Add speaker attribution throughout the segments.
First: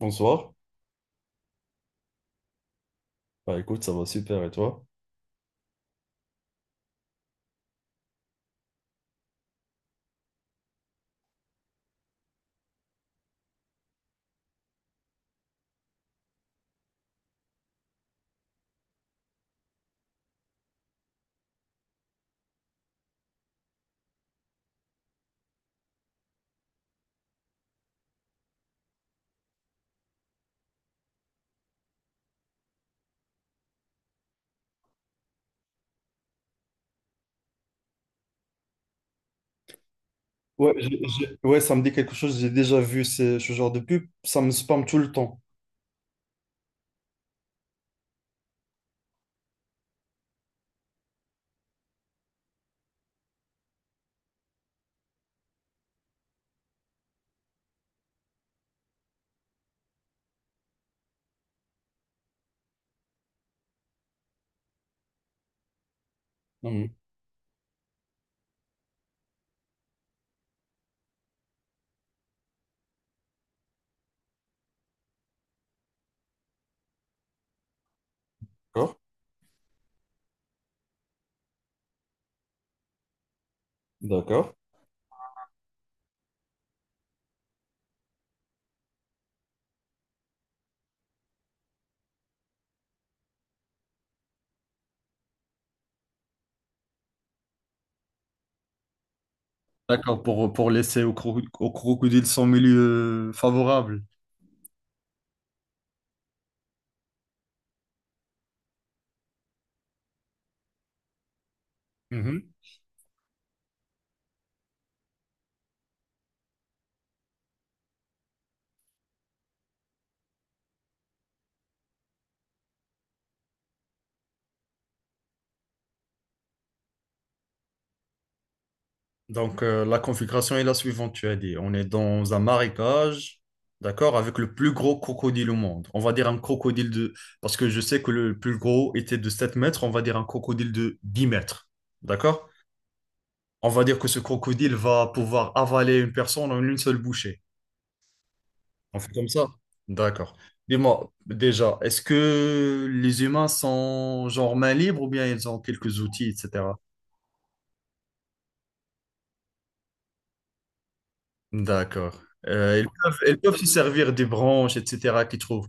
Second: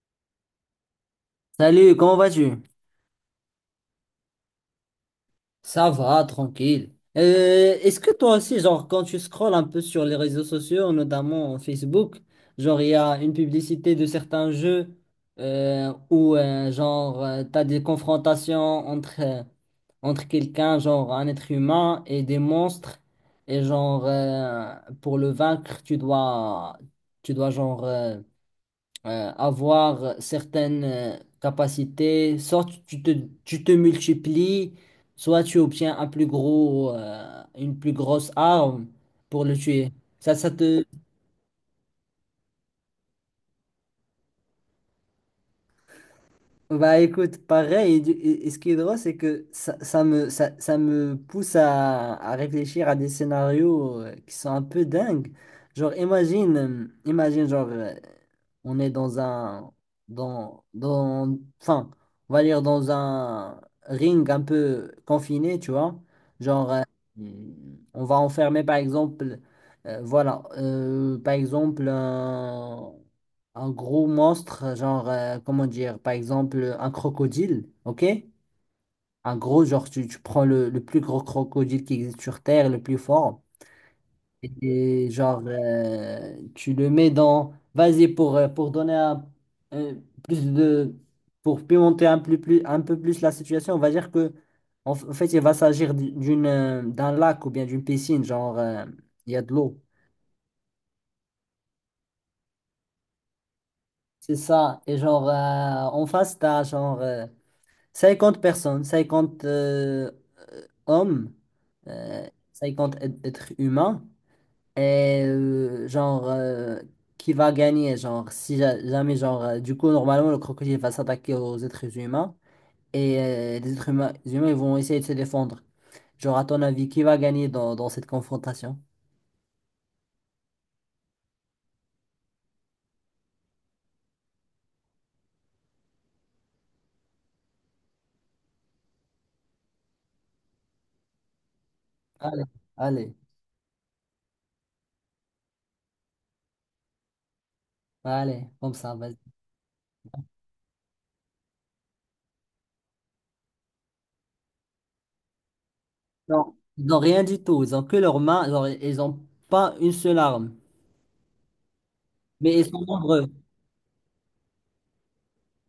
Speaker 1: Bonsoir.
Speaker 2: Salut, comment vas-tu?
Speaker 1: Bah écoute, ça va super et toi?
Speaker 2: Ça va, tranquille. Est-ce que toi aussi, genre, quand tu scrolles un peu sur les réseaux sociaux, notamment Facebook, genre, il y a une publicité de certains jeux où, genre, t'as des confrontations entre quelqu'un, genre, un être humain et des monstres. Et genre, pour le vaincre, tu dois, genre, avoir certaines capacités, soit tu te multiplies, soit tu obtiens une plus grosse arme pour le tuer. Ça
Speaker 1: Ouais,
Speaker 2: te.
Speaker 1: ouais, ça me dit quelque chose. J'ai déjà vu ce genre de pub. Ça me spamme tout le temps.
Speaker 2: Bah écoute, pareil, et ce qui est drôle, c'est que ça, ça me pousse à réfléchir à des scénarios qui sont un peu dingues. Genre, imagine, genre, on est dans enfin, on va dire dans un ring un peu confiné, tu vois. Genre,
Speaker 1: Mhm.
Speaker 2: on va enfermer, par exemple, voilà, par exemple, un gros monstre, genre, comment dire, par exemple, un crocodile, ok?
Speaker 1: D'accord.
Speaker 2: Un gros, genre, tu prends le plus gros crocodile qui existe sur Terre, le plus fort,
Speaker 1: D'accord.
Speaker 2: et genre, tu le mets dans. Vas-y, pour donner un, euh, plus de. Pour pimenter un peu plus la situation, on va dire que, en fait, il va s'agir d'un lac ou bien d'une piscine, genre, il y a de l'eau.
Speaker 1: D'accord, pour laisser au crocodile son milieu favorable.
Speaker 2: C'est ça. Et genre, en face, t'as genre, 50 personnes, 50 hommes, euh,
Speaker 1: Mhm.
Speaker 2: 50 êtres humains, et genre, qui va gagner, genre, si jamais, genre, du coup, normalement, le crocodile va s'attaquer aux êtres humains, et les humains, ils vont essayer de se défendre. Genre, à ton avis, qui va gagner dans cette confrontation?
Speaker 1: Donc la configuration est la suivante, tu as dit. On est dans un marécage, d'accord, avec le plus gros crocodile au monde. On va dire un crocodile de... Parce que je sais que le plus gros était de 7 mètres, on va dire un crocodile de 10 mètres.
Speaker 2: Allez,
Speaker 1: D'accord?
Speaker 2: allez,
Speaker 1: On va dire que ce crocodile va pouvoir avaler une personne en une seule bouchée.
Speaker 2: allez, comme ça,
Speaker 1: On fait
Speaker 2: vas-y.
Speaker 1: comme ça? D'accord. Dis-moi, déjà, est-ce que les humains sont genre main libre ou bien ils ont quelques outils,
Speaker 2: Non.
Speaker 1: etc.
Speaker 2: Ils n'ont rien du tout, ils ont que leurs mains, genre, ils n'ont pas une seule arme,
Speaker 1: D'accord.
Speaker 2: mais ils sont
Speaker 1: Ils peuvent,
Speaker 2: nombreux.
Speaker 1: ils peuvent se servir des branches, etc. qu'ils trouvent.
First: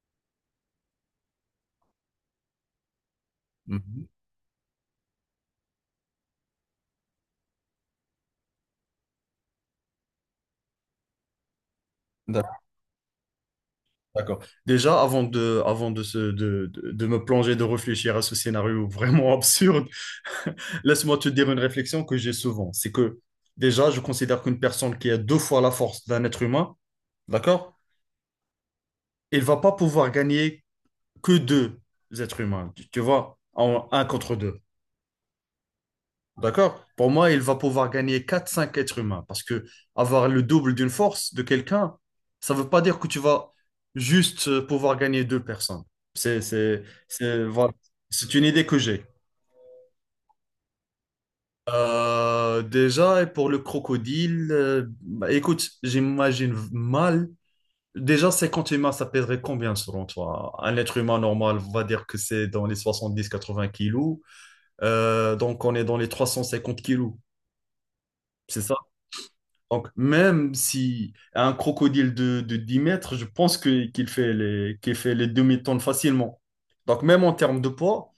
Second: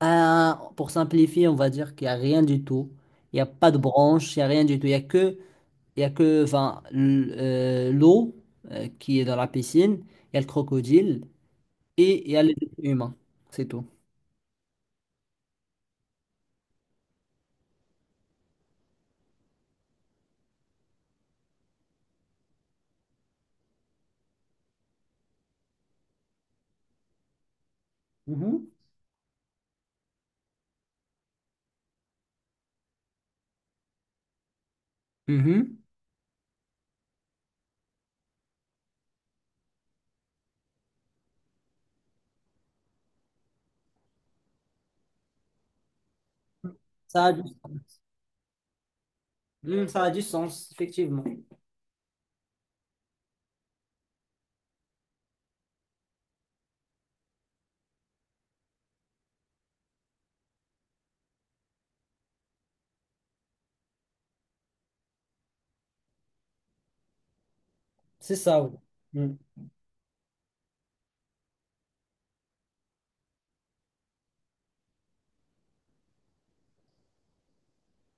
Speaker 2: Pour simplifier, on va dire qu'il n'y a rien du tout. Il n'y a pas de
Speaker 1: Mhm.
Speaker 2: branche, il n'y a rien du tout. Il n'y a que, enfin, l'eau qui est dans la piscine, il y a le crocodile et il y a les
Speaker 1: D'ac-
Speaker 2: humains. C'est tout.
Speaker 1: D'accord. Déjà, avant de me plonger, de réfléchir à ce scénario vraiment absurde, laisse-moi te dire une réflexion que j'ai souvent. C'est que déjà, je considère qu'une personne qui a deux fois la force d'un être humain, d'accord?
Speaker 2: Mhm.
Speaker 1: Il va pas pouvoir gagner que deux êtres humains, tu vois, en un contre deux.
Speaker 2: Mhm.
Speaker 1: D'accord? Pour moi, il va pouvoir gagner quatre, cinq êtres humains parce que avoir le double d'une force de quelqu'un, ça veut pas dire que tu vas juste pouvoir gagner deux personnes. C'est, c'est,
Speaker 2: Ça a du
Speaker 1: c'est, voilà.
Speaker 2: sens.
Speaker 1: C'est une idée que j'ai.
Speaker 2: Mm, ça a du sens, effectivement.
Speaker 1: Déjà, et pour le crocodile, bah, écoute, j'imagine mal. Déjà, 50 humains, ça pèserait combien selon toi? Un être humain normal, on va dire que c'est dans les 70, 80 kilos. Donc, on est dans les 350 kilos,
Speaker 2: C'est ça,
Speaker 1: c'est ça?
Speaker 2: oui. Mm.
Speaker 1: Donc, même si un crocodile de 10 mètres, je pense que qu'il fait les demi-tonnes facilement. Donc, même en termes de poids,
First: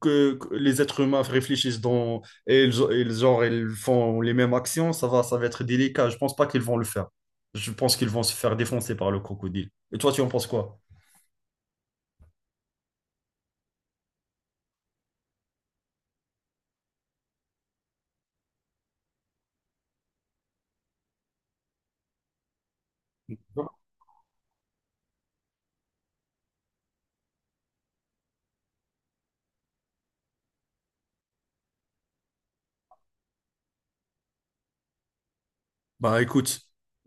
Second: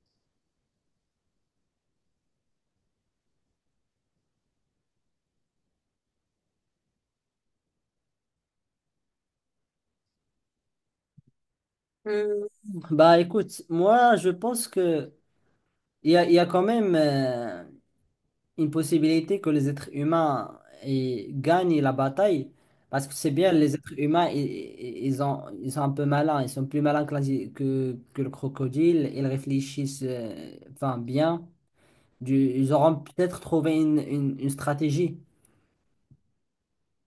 Speaker 1: que les êtres humains réfléchissent dans, et genre, ils font les mêmes actions, ça va être délicat. Je pense pas qu'ils vont le faire. Je pense qu'ils vont se faire défoncer par le crocodile. Et toi, tu en penses quoi?
Speaker 2: Bah écoute, moi je pense que il y a quand même, une possibilité que les êtres humains, gagnent la bataille. Parce que c'est bien, les êtres humains, ils sont un peu malins, ils sont plus malins que, la- si, que le crocodile, ils réfléchissent enfin, bien. Ils auront peut-être trouvé une stratégie.
Speaker 1: Bah écoute,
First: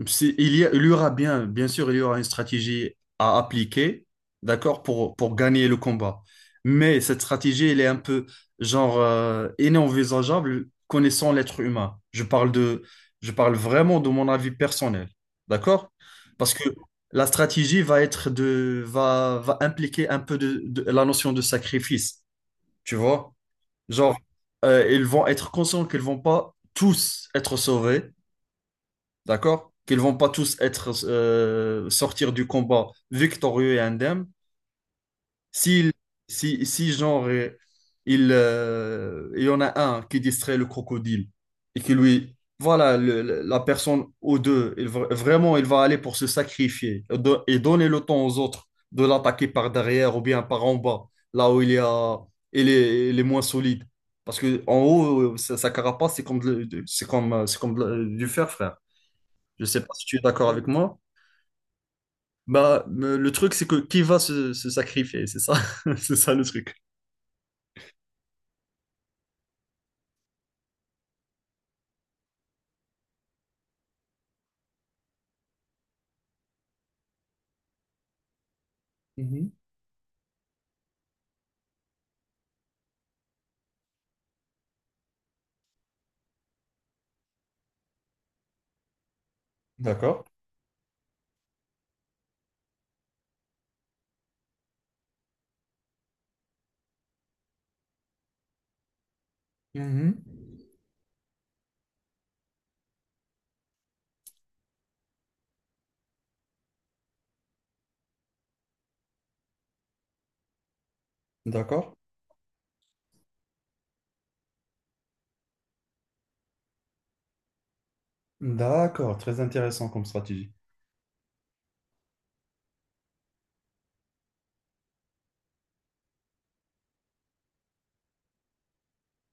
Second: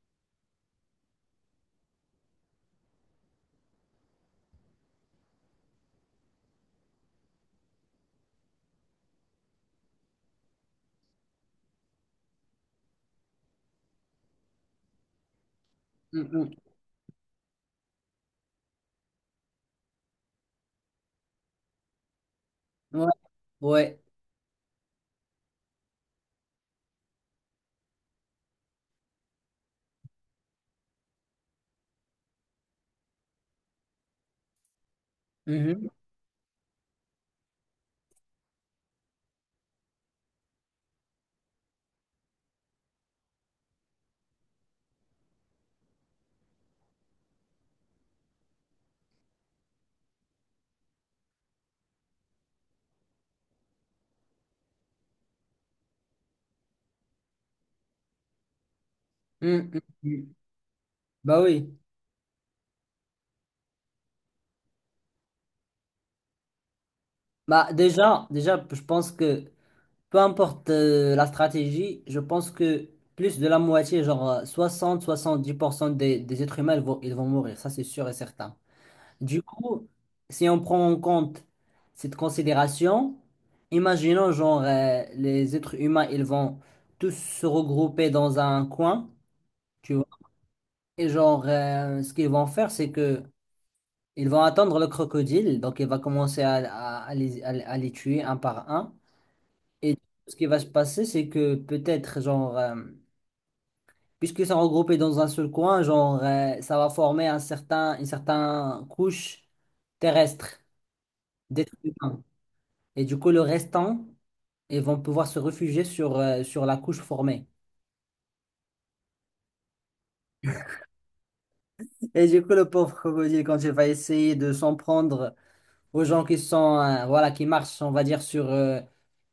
Speaker 1: il y aura bien, bien sûr, il y aura une stratégie à appliquer, d'accord, pour gagner le combat. Mais cette stratégie, elle est un peu, genre, inenvisageable connaissant l'être humain. Je parle vraiment de mon avis personnel, d'accord?
Speaker 2: Mm,
Speaker 1: Parce que la stratégie va impliquer un peu de la notion de sacrifice, tu
Speaker 2: mm. Ouais.
Speaker 1: vois?
Speaker 2: Ouais.
Speaker 1: Genre, ils vont être conscients qu'ils vont pas tous être sauvés, d'accord? Qu'ils vont pas tous être sortir du combat victorieux et indemne.
Speaker 2: Mhm.
Speaker 1: Si, si, genre, il y en a un qui distrait le crocodile et qui lui voilà la personne ou deux, vraiment il va aller pour se sacrifier et et donner le temps aux autres de l'attaquer par derrière ou bien par en bas, là où il y a il est moins solide. Parce que en haut, sa carapace, c'est comme du fer, frère.
Speaker 2: Mm,
Speaker 1: Je
Speaker 2: mm,
Speaker 1: sais pas si tu es
Speaker 2: mm.
Speaker 1: d'accord avec moi.
Speaker 2: Bah oui.
Speaker 1: Bah, le truc, c'est que qui va se sacrifier, c'est ça, c'est ça le truc.
Speaker 2: Bah déjà, je pense que peu importe la stratégie, je pense que plus de la moitié, genre 60-70% des êtres humains, ils vont mourir, ça c'est sûr et certain. Du coup, si on prend en compte cette considération, imaginons genre les êtres humains, ils vont tous se regrouper dans un coin, tu vois,
Speaker 1: D'accord.
Speaker 2: et genre ce qu'ils vont faire, c'est que ils vont attendre le crocodile, donc il va commencer à les tuer un par un. Et
Speaker 1: Mhm.
Speaker 2: ce qui va se passer, c'est que peut-être, genre, puisque c'est regroupé dans un seul coin, genre, ça va former une certaine couche terrestre d'êtres
Speaker 1: D'accord.
Speaker 2: humains. Et du coup, le restant, ils vont pouvoir se réfugier sur la couche formée.
Speaker 1: D'accord. Très intéressant comme stratégie.
Speaker 2: Et du coup, le pauvre crocodile, quand il va essayer de s'en prendre aux gens qui sont, voilà, qui marchent, on va dire, sur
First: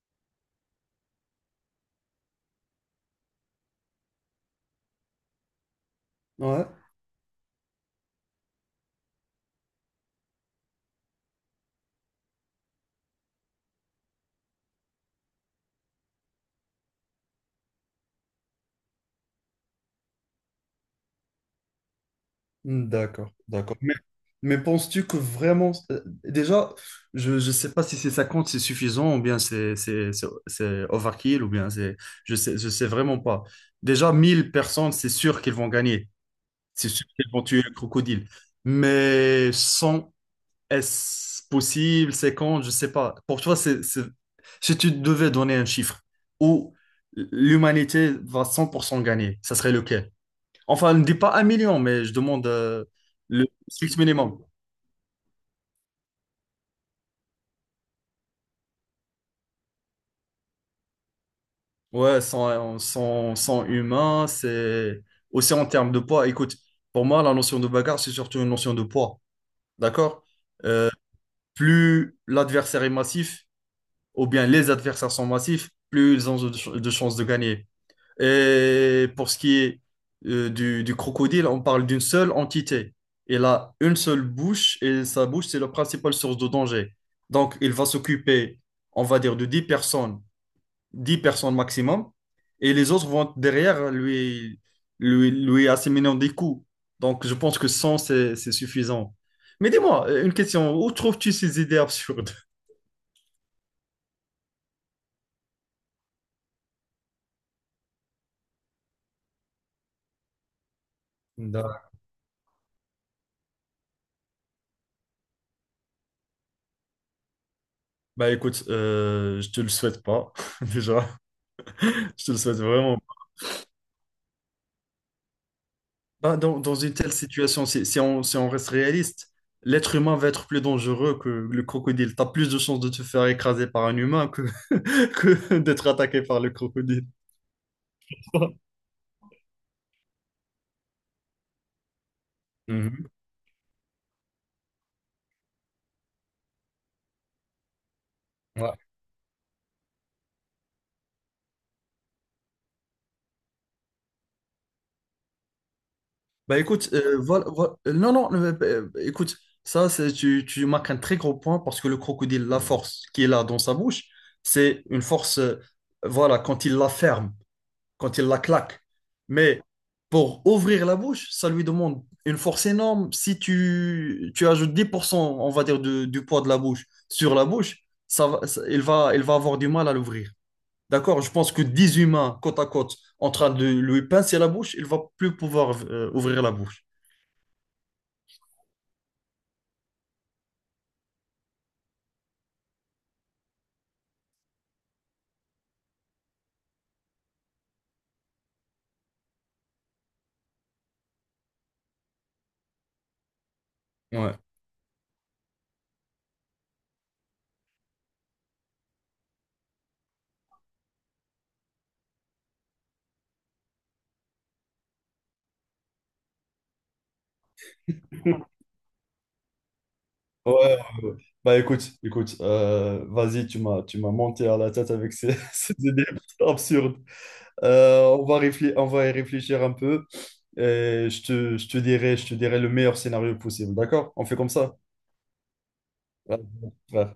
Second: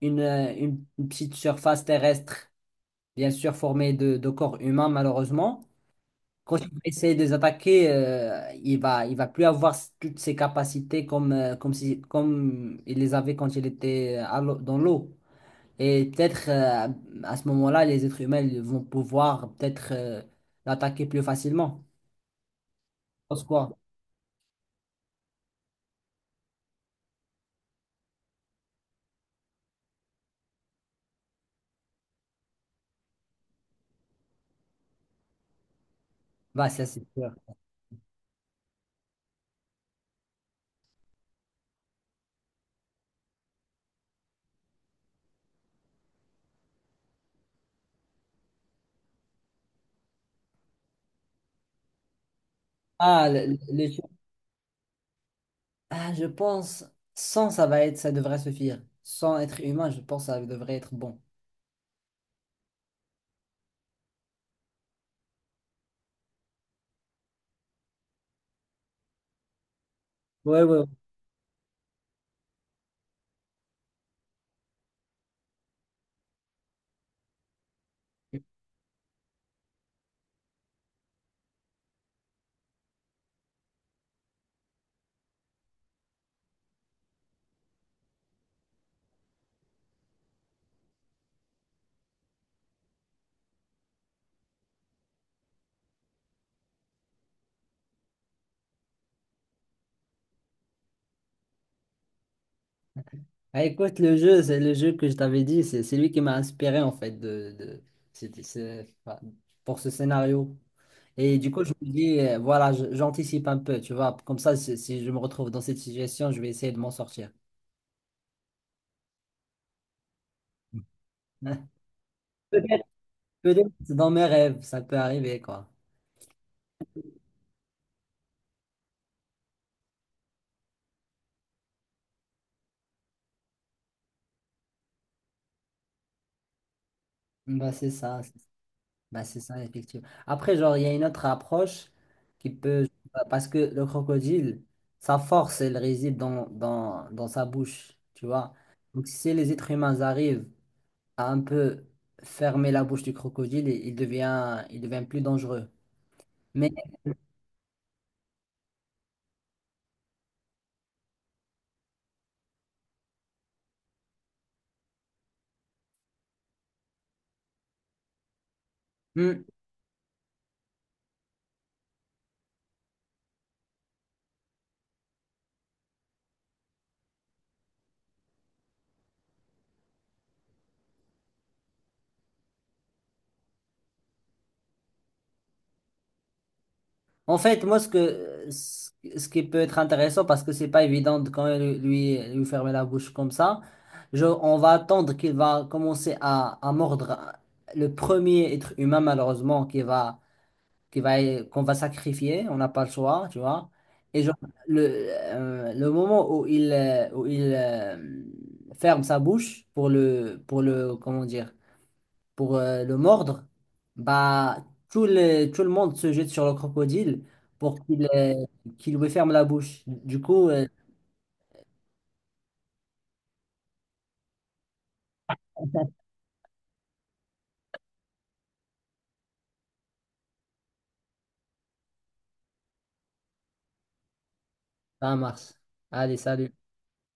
Speaker 2: une petite surface terrestre, bien sûr formée de corps humains, malheureusement. Quand
Speaker 1: Ouais.
Speaker 2: il va essayer de les attaquer, il va plus avoir toutes ses capacités comme si, comme il les avait quand il était dans l'eau. Et peut-être à ce moment-là, les êtres humains ils vont pouvoir peut-être l'attaquer plus facilement. Je
Speaker 1: D'accord.
Speaker 2: pense
Speaker 1: D'accord.
Speaker 2: quoi?
Speaker 1: Mais, penses-tu que vraiment... déjà, je ne sais pas si c'est 50, c'est suffisant, ou bien c'est overkill, ou bien c'est... Je sais vraiment pas. Déjà, 1000 personnes, c'est sûr qu'ils vont gagner.
Speaker 2: Bah, ça
Speaker 1: C'est
Speaker 2: c'est
Speaker 1: sûr qu'ils
Speaker 2: sûr.
Speaker 1: vont tuer le crocodile. Mais 100. Est-ce possible? C'est quand? Je sais pas. Pour toi, si tu devais donner un chiffre où l'humanité va 100% gagner, ça serait lequel? Enfin, ne dis pas 1 million, mais je demande
Speaker 2: Ah,
Speaker 1: le
Speaker 2: le- le- les
Speaker 1: strict
Speaker 2: gens-
Speaker 1: minimum.
Speaker 2: ah, je pense, sans ça va être, ça devrait suffire. Sans être humain, je pense que ça devrait être bon.
Speaker 1: Ouais, sans humain, c'est aussi en termes de poids. Écoute, pour moi, la notion de bagarre, c'est surtout une notion de poids. D'accord?
Speaker 2: Ouais, ouais. Ouais.
Speaker 1: Plus l'adversaire est massif, ou bien les adversaires sont massifs, plus ils ont de chances de gagner. Et pour ce qui est du crocodile, on parle d'une seule entité. Il a une seule bouche et sa bouche, c'est la principale source de danger. Donc, il va s'occuper, on va dire, de 10 personnes, 10 personnes maximum, et les autres vont derrière lui, lui asséminer des coups. Donc, je pense que 100 c'est suffisant. Mais dis-moi, une question, où trouves-tu ces idées absurdes?
Speaker 2: Ah, écoute, le jeu, c'est le jeu que je t'avais dit, c'est lui qui m'a inspiré en fait enfin, pour ce scénario. Et du coup, je me
Speaker 1: D'accord.
Speaker 2: dis, voilà, j'anticipe un peu, tu vois, comme ça, si je me retrouve dans cette situation, je vais essayer de m'en sortir.
Speaker 1: Bah écoute, je te le souhaite pas, déjà. Je te le souhaite
Speaker 2: Peut-être,
Speaker 1: vraiment.
Speaker 2: peut-être dans mes rêves, ça peut arriver, quoi.
Speaker 1: Bah, dans une telle situation, si on reste réaliste, l'être humain va être plus dangereux que le crocodile. T'as plus de chances de te faire écraser par un humain que, que d'être attaqué par le crocodile.
Speaker 2: Bah, c'est ça. Bah, c'est ça, effectivement. Après, genre, il y a une autre approche qui peut.
Speaker 1: Mhm.
Speaker 2: Parce que le crocodile, sa force, elle réside dans sa bouche, tu vois.
Speaker 1: Ouais.
Speaker 2: Donc, si les êtres humains arrivent à un peu fermer la bouche du crocodile, il devient plus dangereux.
Speaker 1: Bah
Speaker 2: Mais,
Speaker 1: écoute, voilà, non, non, écoute, tu marques un très gros point parce que le crocodile, la force qu'il a dans sa bouche, c'est une force, voilà, quand il la ferme, quand il la claque.
Speaker 2: hmm,
Speaker 1: Mais pour ouvrir la bouche, ça lui demande une force énorme. Si tu ajoutes 10%, on va dire, du poids de la bouche sur la bouche, il va avoir du mal à l'ouvrir. D'accord? Je pense que 10 humains côte à côte en train de lui pincer la bouche, il va plus pouvoir ouvrir la bouche.
Speaker 2: en fait, moi, ce que, ce ce qui peut être intéressant, parce que c'est pas évident de quand même lui fermer la bouche comme ça, on va attendre qu'il va commencer à mordre le premier être humain, malheureusement, qu'on va sacrifier. On n'a pas le choix, tu vois. Et genre,
Speaker 1: Ouais.
Speaker 2: le, le moment où il ferme sa bouche pour le, comment dire, pour le mordre, bah, tout le monde se jette sur le crocodile pour qu'il
Speaker 1: Ouais,
Speaker 2: euh, qu'il lui ferme la bouche. Du coup,
Speaker 1: ouais, ouais. Bah écoute, vas-y, tu m'as monté à la tête avec ces, ces idées absurdes. On va réfléchir, on va y réfléchir un peu. Et je te dirai le meilleur scénario possible. D'accord? On fait comme ça.
Speaker 2: ça marche. Allez,
Speaker 1: Ouais.
Speaker 2: salut.
Speaker 1: Ouais.